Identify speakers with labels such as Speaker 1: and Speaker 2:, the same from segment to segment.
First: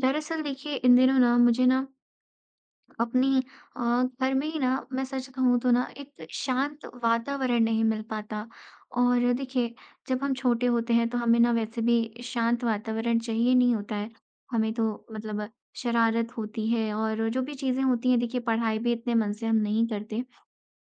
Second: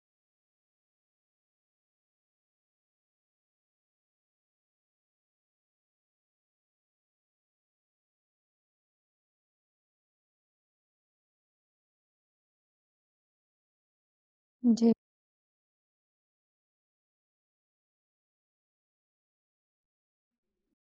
Speaker 1: दरअसल देखिए इन दिनों ना मुझे ना अपनी अ, घर में ही ना मैं सच कहूँ तो ना एक शांत वातावरण नहीं मिल पाता। और देखिए जब हम छोटे होते हैं तो हमें ना वैसे भी शांत वातावरण चाहिए नहीं होता है, हमें तो
Speaker 2: जी,
Speaker 1: मतलब शरारत होती है और जो भी चीज़ें होती हैं देखिए पढ़ाई भी इतने मन से हम नहीं करते।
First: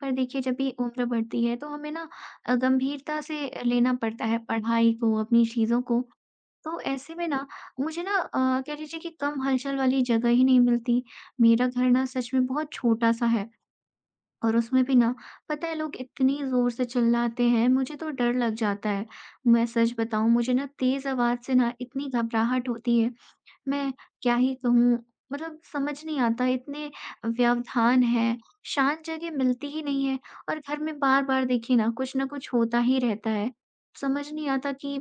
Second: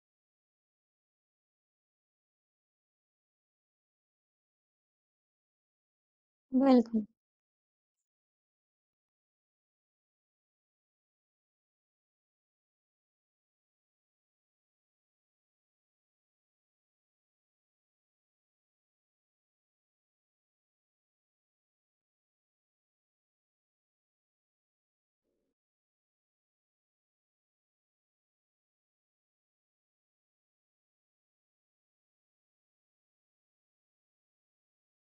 Speaker 1: पर देखिए जब भी उम्र बढ़ती है तो हमें ना गंभीरता से लेना पड़ता है पढ़ाई को अपनी चीज़ों को। तो
Speaker 2: बिल्कुल।
Speaker 1: ऐसे में ना मुझे ना कह लीजिए कि कम हलचल वाली जगह ही नहीं मिलती। मेरा घर ना सच में बहुत छोटा-सा है और उसमें भी ना पता है लोग इतनी ज़ोर से चिल्लाते हैं, मुझे तो डर लग जाता है। मैं सच बताऊँ मुझे ना तेज़ आवाज़ से ना इतनी घबराहट होती है। मैं क्या ही कहूँ? मतलब समझ नहीं आता, इतने व्यवधान हैं, शांत जगह मिलती ही नहीं है और घर में बार-बार देखिए ना कुछ न कुछ होता ही रहता है। समझ नहीं आता कि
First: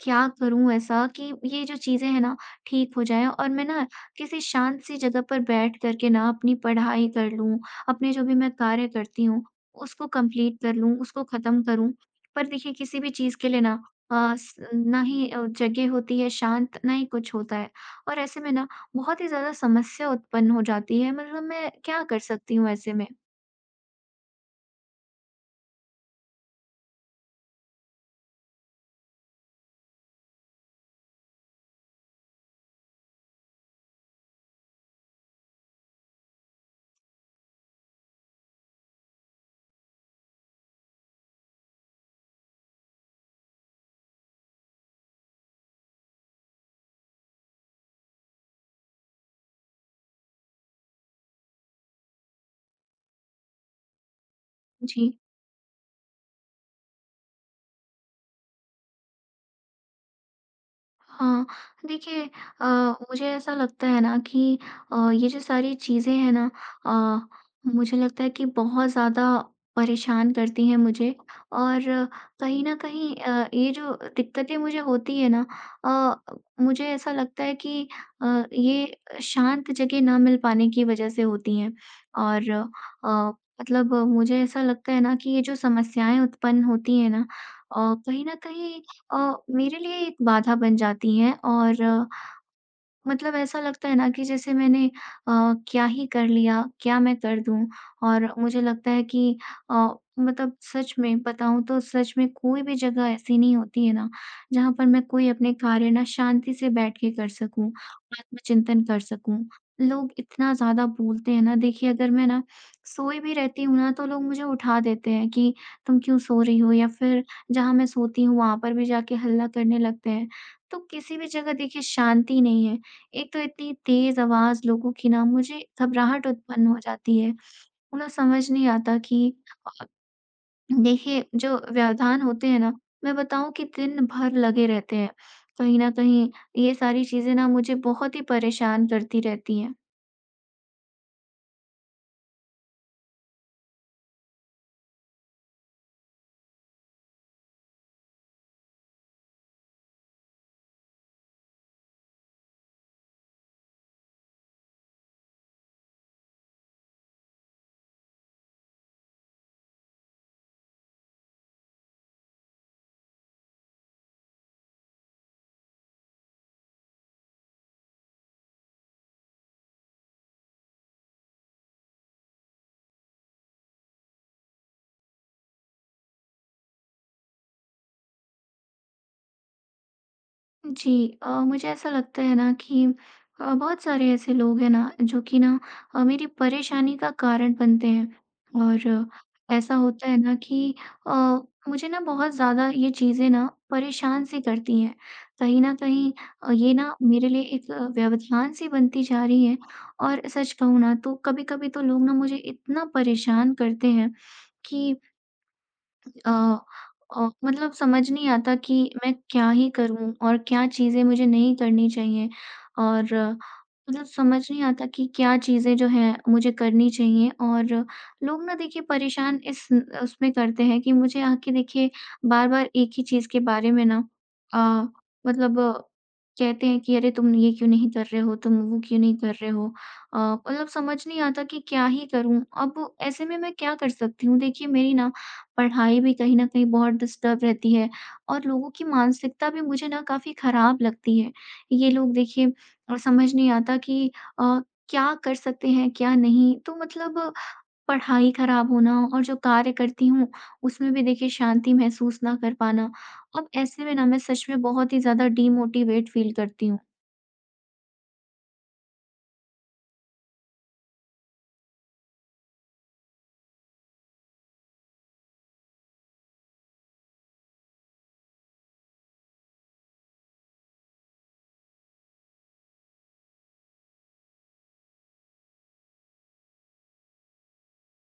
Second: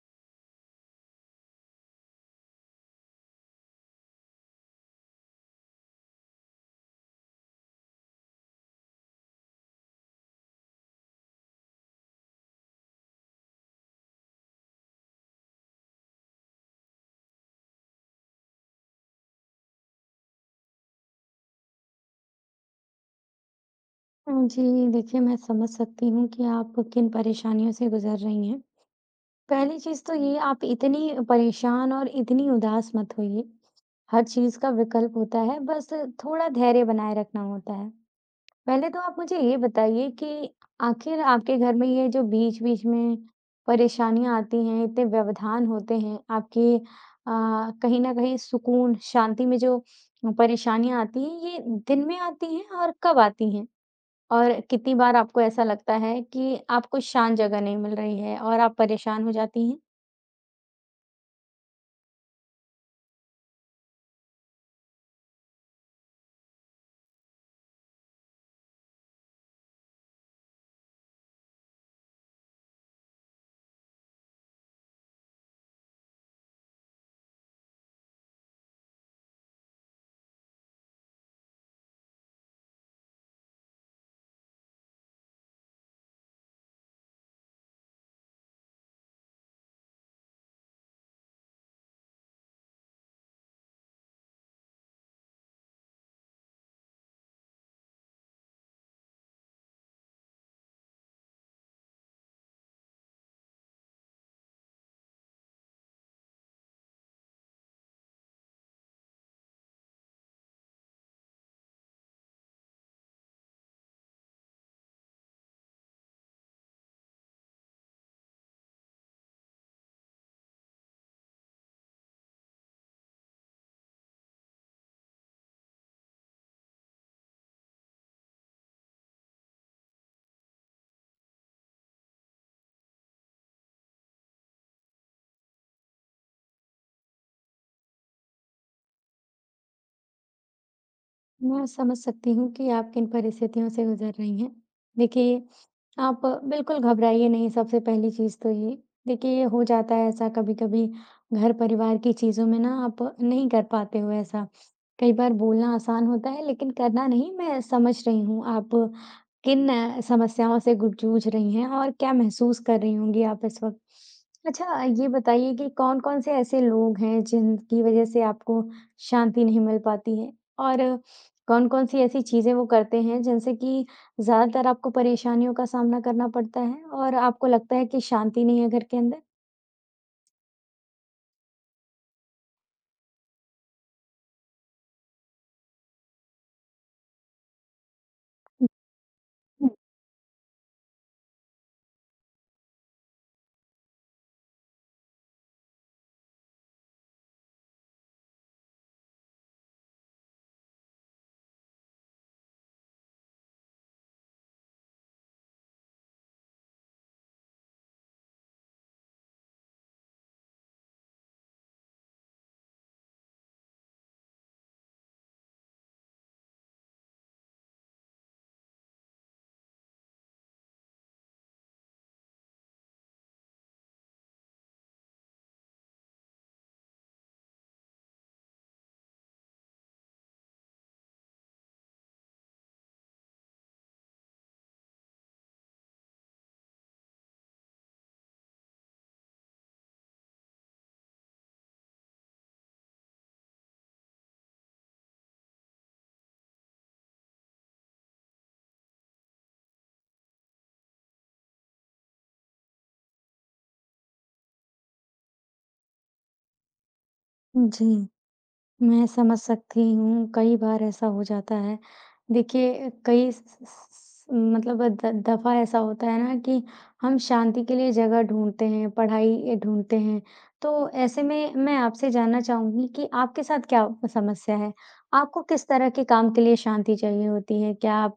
Speaker 1: क्या करूँ ऐसा कि ये जो चीज़ें हैं ना ठीक हो जाएँ और मैं ना किसी शांत सी जगह पर बैठ कर के ना अपनी पढ़ाई कर लूँ, अपने जो भी मैं कार्य करती हूँ उसको कंप्लीट कर लूँ, उसको ख़त्म करूँ। पर देखिए किसी भी चीज़ के लिए ना अ, स ना ही जगह होती है शांत, ना ही कुछ होता है। और ऐसे में ना बहुत ही ज़्यादा समस्या उत्पन्न हो जाती है। मतलब मैं क्या कर सकती हूँ ऐसे में?
Speaker 2: जी, देखिए मैं समझ सकती हूँ कि आप किन परेशानियों से गुज़र रही हैं। पहली चीज़ तो ये आप इतनी परेशान और इतनी उदास मत होइए। हर चीज़ का विकल्प होता है, बस थोड़ा धैर्य बनाए रखना होता है। पहले तो आप मुझे ये बताइए कि आखिर आपके घर में ये जो बीच-बीच में परेशानियाँ आती हैं, इतने व्यवधान होते हैं, आपकी अ, कहीं न कहीं सुकून, शांति में जो परेशानियाँ आती हैं, ये दिन में आती हैं और कब आती हैं? और कितनी
Speaker 1: जी।
Speaker 2: बार आपको ऐसा लगता है कि आपको शांत जगह नहीं मिल रही है और आप परेशान हो जाती हैं?
Speaker 1: हाँ, देखिए अ, मुझे ऐसा लगता है ना कि ये जो सारी चीज़ें हैं ना मुझे लगता है कि बहुत ज़्यादा परेशान करती हैं मुझे। और कहीं न कहीं ये जो दिक्कतें मुझे होती है ना मुझे ऐसा लगता है कि अ, ये शांत जगह ना मिल पाने की वज़ह से होती हैं। और अ, मतलब मुझे ऐसा लगता है ना कि ये जो समस्याएँ उत्पन्न होती हैं ना अ, कहीं न कहीं अ, मेरे लिए एक बाधा बन जाती हैं, और मतलब ऐसा लगता है ना कि जैसे मैंने क्या ही कर लिया, क्या मैं कर दूँ? और मुझे लगता है कि अ, मतलब सच में बताऊँ तो सच में कोई भी जगह ऐसी नहीं होती है ना, जहाँ पर मैं कोई अपने कार्य ना शांति से बैठ के कर सकूँ, आत्मचिंतन कर सकूँ। लोग इतना ज़्यादा बोलते हैं ना, देखिए अगर मैं ना सोई भी रहती हूँ ना, तो लोग मुझे उठा देते हैं कि तुम क्यों सो रही हो? या फिर जहाँ मैं सोती हूँ, वहाँ पर भी जाके हल्ला करने लगते हैं। तो किसी भी जगह देखिए शांति नहीं है। एक तो इतनी तेज आवाज़ लोगों की ना मुझे घबराहट उत्पन्न हो जाती है। उन्हें समझ नहीं आता कि अ, देखिए जो व्यवधान होते हैं ना, मैं बताऊँ कि दिन भर लगे रहते हैं। कहीं न कहीं ये सारी चीज़ें ना मुझे बहुत ही परेशान करती रहती हैं।
Speaker 2: मैं समझ सकती हूँ कि आप किन परिस्थितियों से गुजर रही हैं। देखिए, आप बिल्कुल घबराइए नहीं सबसे पहली चीज़ तो ये। देखिए ये हो जाता है ऐसा कभी-कभी घर परिवार की चीज़ों में ना आप नहीं कर पाते हो ऐसा। कई बार बोलना आसान होता है लेकिन करना नहीं मैं समझ रही हूँ आप किन समस्याओं से गु जूझ रही हैं और क्या महसूस कर रही होंगी आप इस वक़्त। अच्छा ये बताइए कि कौन-कौन से ऐसे लोग हैं जिनकी वज़ह से आपको शांति नहीं मिल पाती है? और कौन-कौन सी ऐसी चीज़ें वो करते हैं जिनसे कि ज़्यादातर आपको परेशानियों का सामना करना पड़ता है और आपको लगता है कि शांति नहीं है घर के अंदर?
Speaker 1: जी मुझे ऐसा लगता है ना कि बहुत सारे ऐसे लोग हैं ना जो कि ना मेरी परेशानी का कारण बनते हैं। और
Speaker 2: हुँ,
Speaker 1: ऐसा होता है ना कि अ, मुझे ना बहुत ज़्यादा ये चीज़ें ना परेशान सी करती हैं, कहीं ना कहीं ये ना मेरे लिए एक व्यवधान सी बनती जा रही है। और सच कहूँ ना तो कभी कभी तो लोग ना मुझे इतना परेशान करते हैं कि अ मतलब समझ नहीं आता कि मैं क्या ही करूँ और क्या चीज़ें मुझे नहीं करनी चाहिए। और मतलब समझ नहीं आता कि क्या चीज़ें जो हैं मुझे करनी चाहिए। और लोग ना देखिए परेशान इस उसमें करते हैं कि मुझे आके देखिए बार-बार एक ही चीज़ के बारे में ना अ, मतलब कहते हैं कि अरे तुम ये क्यों नहीं कर रहे हो, तुम वो क्यों नहीं कर रहे हो। मतलब समझ नहीं आता कि क्या ही करूँ? अब ऐसे में मैं क्या कर सकती हूँ? देखिए मेरी ना पढ़ाई भी कहीं न कहीं बहुत डिस्टर्ब रहती है और लोगों की मानसिकता भी मुझे ना काफ़ी खराब लगती है। ये लोग देखिए समझ नहीं आता कि अ, क्या कर सकते हैं, क्या नहीं। तो मतलब पढ़ाई खराब होना और जो कार्य करती हूँ, उसमें भी देखिए शांति महसूस ना कर पाना। अब ऐसे में ना मैं सच में बहुत ही ज़्यादा डीमोटिवेट फ़ील करती हूँ।
Speaker 2: हुँ। जी। मैं समझ सकती हूँ, कई बार ऐसा हो जाता है। देखिए कई स स स मतलब द दफ़ा ऐसा होता है ना कि हम शांति के लिए जगह ढूँढते हैं, पढ़ाई ढूँढते हैं। तो ऐसे में मैं आपसे जानना चाहूँगी कि आपके साथ क्या समस्या है? आपको किस तरह के काम के लिए शांति चाहिए होती है? क्या आप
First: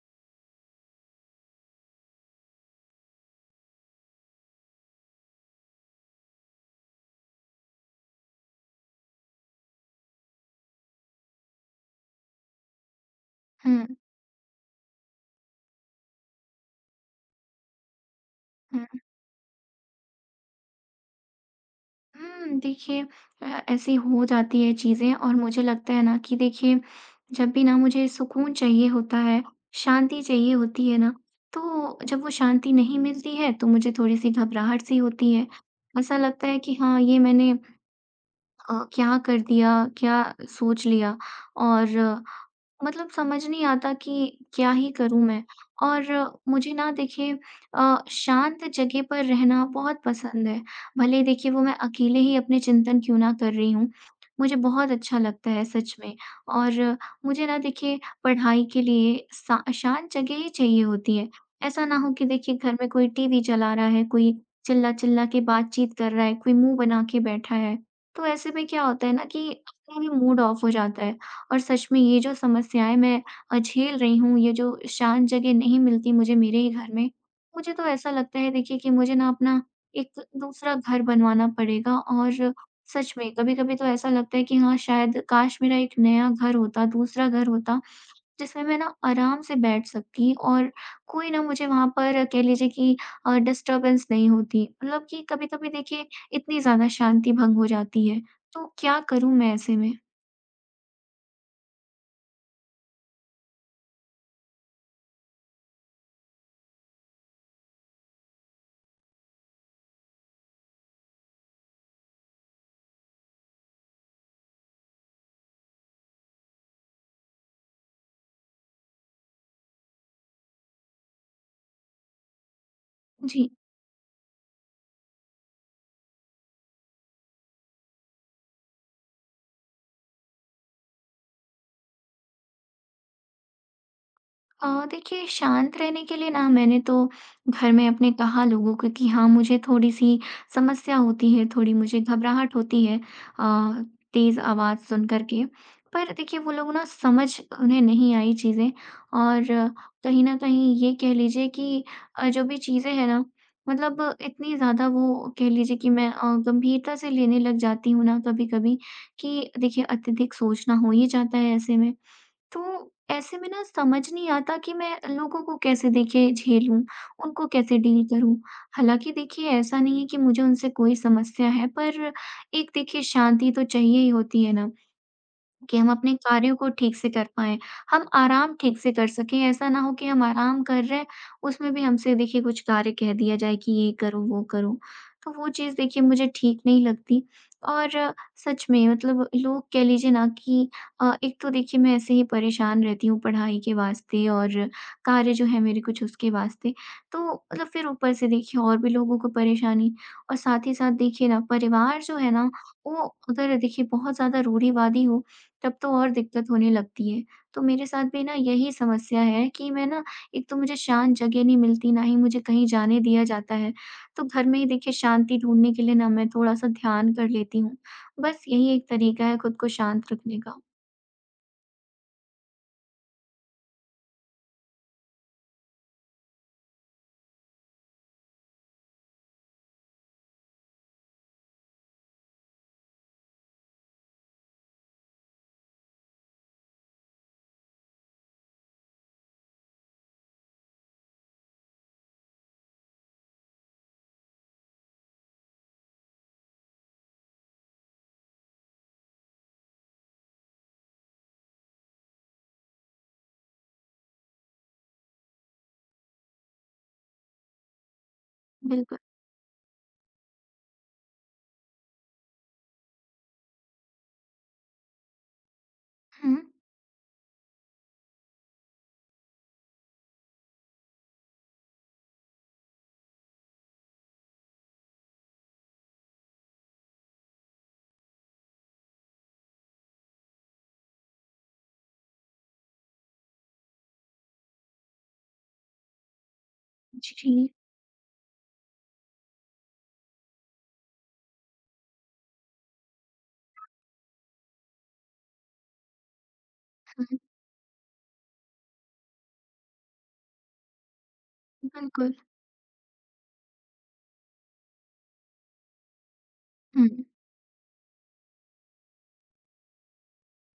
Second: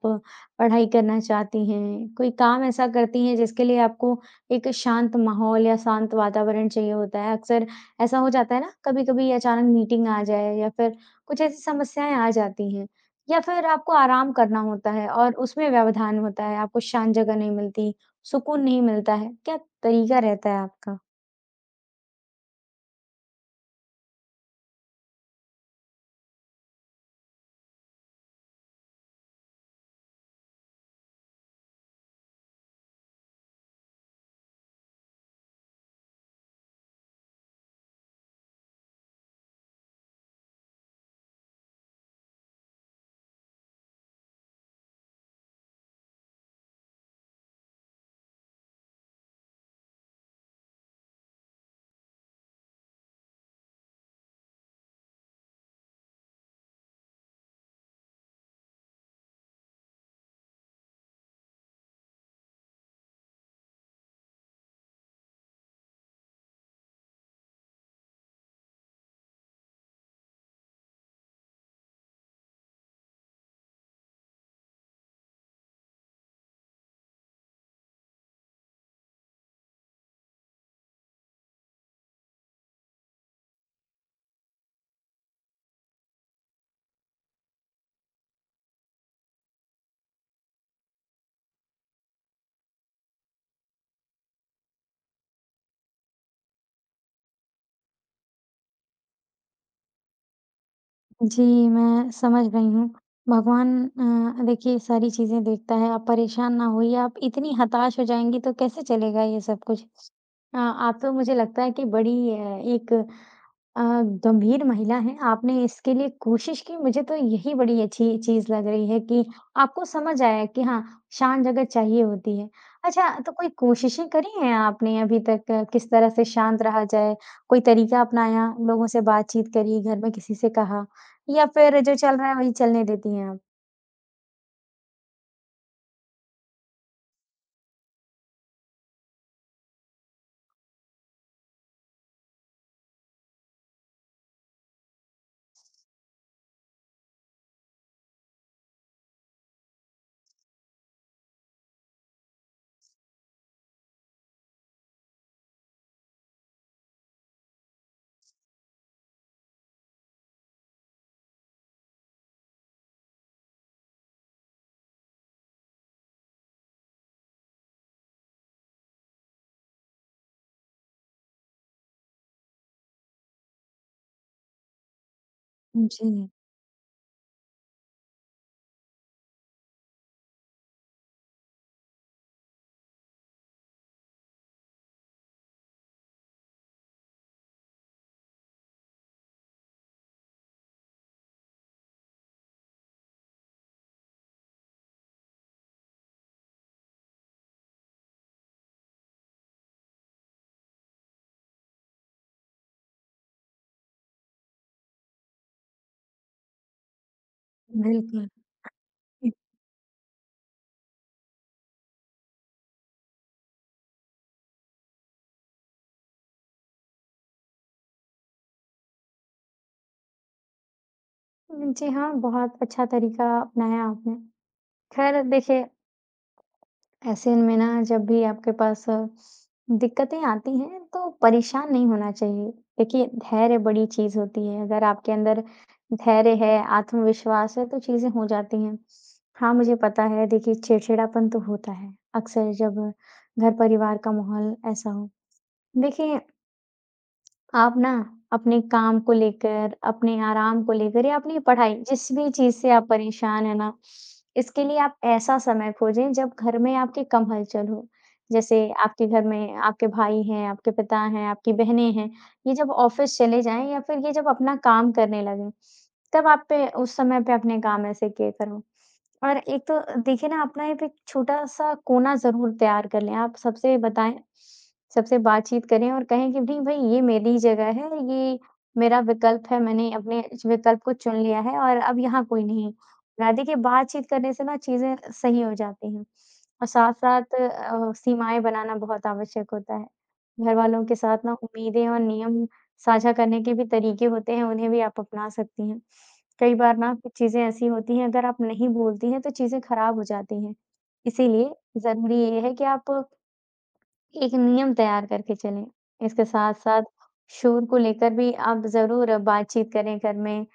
Speaker 2: पढ़ाई करना चाहती हैं? कोई काम ऐसा करती हैं जिसके लिए आपको एक शांत माहौल या शांत वातावरण चाहिए होता है? अक्सर ऐसा हो जाता है ना कभी-कभी अचानक मीटिंग आ जाए या फिर कुछ ऐसी समस्याएँ आ जाती हैं या फिर
Speaker 1: हुँ।
Speaker 2: आपको आराम करना होता है और उसमें व्यवधान होता है, आपको शांत जगह नहीं मिलती, सुकून नहीं मिलता है, क्या तरीका रहता है आपका?
Speaker 1: हुँ, देखिए अ, ऐसी हो जाती है चीज़ें और मुझे लगता है ना कि देखिए, जब भी ना मुझे सुकून चाहिए होता है, शांति चाहिए होती है ना, तो जब वो शांति नहीं मिलती है, तो मुझे थोड़ी-सी घबराहट-सी होती है। ऐसा लगता है कि हाँ, ये मैंने क्या कर दिया, क्या सोच लिया, और मतलब समझ नहीं आता कि क्या ही करूँ मैं? और मुझे ना देखिए शांत जगह पर रहना बहुत पसंद है। भले ही देखिए वो मैं अकेले ही अपने चिंतन क्यों ना कर रही हूँ, मुझे बहुत अच्छा लगता है सच में। और मुझे ना देखिए पढ़ाई के लिए सा शांत जगह ही चाहिए होती है। ऐसा ना हो कि देखिए घर में कोई टीवी चला रहा है, कोई चिल्ला-चिल्ला के बातचीत कर रहा है, कोई मुँह बना के बैठा है। तो ऐसे में क्या होता है ना कि अपना भी मूड ऑफ हो जाता है। और सच में ये जो समस्याएँ मैं झेल रही हूँ, ये जो शांत जगह नहीं मिलती मुझे मेरे ही घर में, मुझे तो ऐसा लगता है देखिए कि मुझे ना अपना एक दूसरा घर बनवाना पड़ेगा। और सच में कभी-कभी तो ऐसा लगता है कि हाँ, शायद काश मेरा एक नया घर होता, दूसरा घर होता, जिसमें मैं ना आराम से बैठ सकती और कोई ना मुझे वहाँ पर कह लीजिए कि डिस्टर्बेंस नहीं होती। मतलब कि कभी-कभी देखिए इतनी ज़्यादा शांति भंग हो जाती है, तो क्या करूँ मैं ऐसे में?
Speaker 2: जी, मैं समझ गई हूँ। भगवान देखिए सारी चीज़ें देखता है, आप परेशान ना होइए, आप इतनी हताश हो जाएँगी तो कैसे चलेगा ये सब कुछ। आप तो मुझे लगता है कि बड़ी एक अ, गंभीर महिला हैं, आपने इसके लिए कोशिश की, मुझे तो यही बड़ी अच्छी चीज़ लग रही है कि आपको समझ आया कि हाँ, शांत जगह चाहिए होती है। अच्छा, तो कोई
Speaker 1: जी।
Speaker 2: कोशिशें करी हैं आपने अभी तक किस तरह से शांत रहा जाए? कोई तरीका अपनाया, लोगों से बातचीत करी, घर में किसी से कहा या फिर जो चल रहा है वही चलने देती हैं आप?
Speaker 1: देखिए शांत रहने के लिए ना मैंने तो घर में अपने कहा लोगों को कि हाँ मुझे थोड़ी-सी समस्या होती है, थोड़ी मुझे घबराहट होती है अ, तेज़ आवाज़ सुन कर के। पर देखिए वो लोग ना समझ उन्हें नहीं आई चीज़ें। और कहीं न कहीं ये कह लीजिए कि जो भी चीज़ें हैं ना मतलब इतनी ज़्यादा वो कह लीजिए कि मैं गंभीरता से लेने लग जाती हूँ ना कभी-कभी कि देखिए अत्यधिक सोचना हो ही जाता है ऐसे में। तो ऐसे में ना समझ नहीं आता कि मैं लोगों को कैसे देखिए झेलूँ, उनको कैसे डील करूँ। हालाँकि देखिए ऐसा नहीं है कि मुझे उनसे कोई समस्या है, पर एक देखिए शांति तो चाहिए ही होती है ना। कि हम अपने
Speaker 2: जी,
Speaker 1: कार्यों को ठीक से कर पाएँ, हम आराम ठीक से कर सकें। ऐसा ना हो कि हम आराम कर रहे हैं, उसमें भी हमसे देखिए कुछ कार्य कह दिया जाए कि ये करो, वो करो। तो वो चीज़ देखिए मुझे ठीक नहीं लगती। और सच में मतलब लोग कह लीजिए ना कि एक तो देखिए मैं ऐसे ही परेशान रहती हूँ पढ़ाई के वास्ते और कार्य जो है मेरे कुछ उसके वास्ते। तो मतलब फिर ऊपर से देखिए और भी लोगों को परेशानी। और साथ ही साथ देखिए ना परिवार जो है ना, वो अगर देखिए बहुत ज़्यादा रूढ़िवादी हो तब तो और दिक्कत होने लगती है। तो मेरे साथ भी
Speaker 2: बिल्कुल।
Speaker 1: ना यही समस्या है कि मैं ना एक तो मुझे शांत जगह नहीं मिलती, ना ही मुझे कहीं जाने दिया जाता है। तो घर में ही देखिए शांति ढूँढने के लिए ना मैं थोड़ा-सा ध्यान कर लेती हूँ। बस यही एक तरीका है खुद को शांत रखने का।
Speaker 2: जी हाँ, बहुत अच्छा तरीका अपनाया आपने। ख़ैर देखिए ऐसे में ना जब भी आपके पास दिक्कतें आती हैं तो परेशान नहीं होना चाहिए। देखिए धैर्य बड़ी चीज़ होती है, अगर आपके अंदर धैर्य है, आत्मविश्वास है तो चीज़ें हो जाती हैं। हाँ, मुझे पता है देखिए चिड़चिड़ापन तो होता है, अक्सर जब घर परिवार का माहौल ऐसा हो। देखिए आप ना अपने काम को लेकर, अपने आराम को लेकर या अपनी पढ़ाई, जिस भी चीज़ से आप परेशान हैं ना, इसके लिए आप ऐसा समय खोजें जब घर में आपके कम हलचल हो। जैसे
Speaker 1: बिल्कुल।
Speaker 2: आपके घर में आपके भाई हैं, आपके पिता हैं, आपकी बहनें हैं, ये जब ऑफ़िस चले जाएँ या फिर ये जब अपना काम करने लगें, तब
Speaker 1: हुँ।
Speaker 2: आप पे उस समय पे अपने काम ऐसे किए करो। और एक तो देखिए ना अपना एक एक छोटा-सा कोना ज़रूर तैयार कर लें। आप सबसे बताएँ, सबसे बातचीत करें और कहें कि नहीं भई ये मेरी जगह है, ये मेरा विकल्प है, मैंने अपने इस विकल्प को चुन लिया है और अब यहाँ कोई नहीं है। ना देखिए बातचीत करने से ना चीज़ें सही हो जाती हैं और
Speaker 1: जी।
Speaker 2: साथ-साथ सीमाएँ बनाना बहुत आवश्यक होता है। घरवालों के साथ ना उम्मीदें और नियम साझा करने के भी तरीके होते हैं, उन्हें भी आप अपना सकती हैं। कई बार ना कुछ
Speaker 1: हुँ,
Speaker 2: चीज़ें ऐसी होती हैं, अगर आप नहीं बोलती हैं, तो चीज़ें खराब हो जाती हैं। इसीलिए
Speaker 1: बिल्कुल।
Speaker 2: ज़रूरी ये है कि आप एक नियम तैयार करके चलें। इसके साथ-साथ
Speaker 1: हुँ,
Speaker 2: शोर को लेकर भी आप ज़रूर बातचीत करें घर में।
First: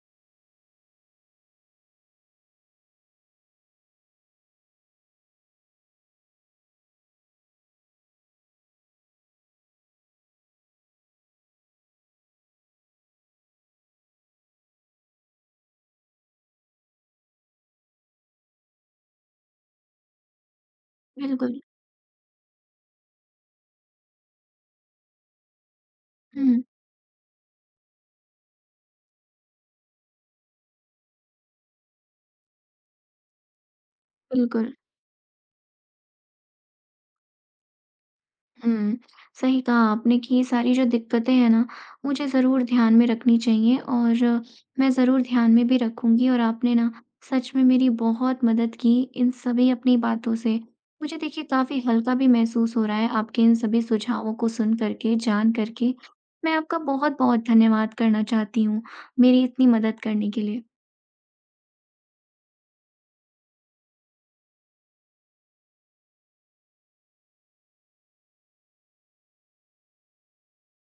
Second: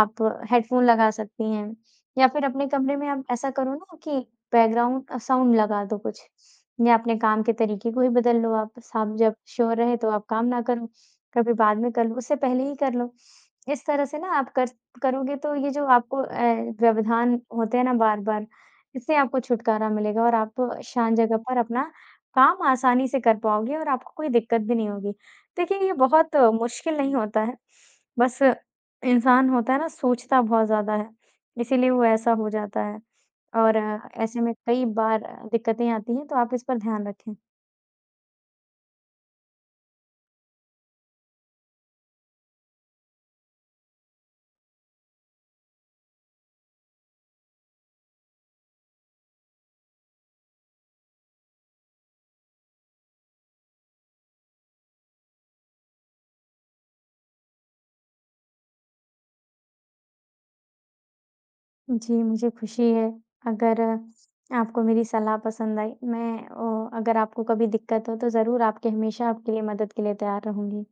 Speaker 2: आप हेडफ़ोन लगा सकती हैं या फिर अपने कमरे में आप ऐसा करो ना कि बैकग्राउंड साउंड लगा दो कुछ या अपने काम के तरीके को ही बदल लो आप। साब जब शोर रहे तो आप काम ना करो, कभी बाद में कर लो, उससे पहले ही कर लो। इस तरह से ना आप कर करोगे तो ये जो आपको व्यवधान होते हैं ना बार-बार, इससे आपको छुटकारा मिलेगा और आप शांत जगह पर
Speaker 1: बिल्कुल।
Speaker 2: अपना काम आसानी से कर पाओगे और आपको कोई दिक्कत भी नहीं होगी। देखिए, ये बहुत
Speaker 1: हुँ,
Speaker 2: मुश्किल नहीं होता है, बस इंसान होता है ना सोचता बहुत ज़्यादा है, इसीलिए वो ऐसा हो जाता है और ऐसे में
Speaker 1: बिल्कुल।
Speaker 2: कई बार दिक्कतें आती हैं, तो आप इस पर ध्यान रखें।
Speaker 1: हुँ, सही कहा आपने कि ये सारी जो दिक्कतें हैं ना, मुझे ज़रूर ध्यान में रखनी चाहिए और मैं ज़रूर ध्यान में भी रखूँगी और आपने ना सच में मेरी बहुत मदद की इन सभी अपनी बातों से। मुझे देखिए काफ़ी हल्का भी महसूस हो रहा है आपके इन सभी सुझावों को सुन कर के, जान कर के। मैं आपका बहुत-बहुत धन्यवाद करना चाहती हूँ, मेरी इतनी मदद करने के लिए।
Speaker 2: जी, मुझे खुशी है अगर आपको मेरी सलाह पसंद आई। मैं अगर आपको कभी दिक्कत हो तो ज़रूर आपके हमेशा आपके लिए मदद के लिए तैयार रहूँगी।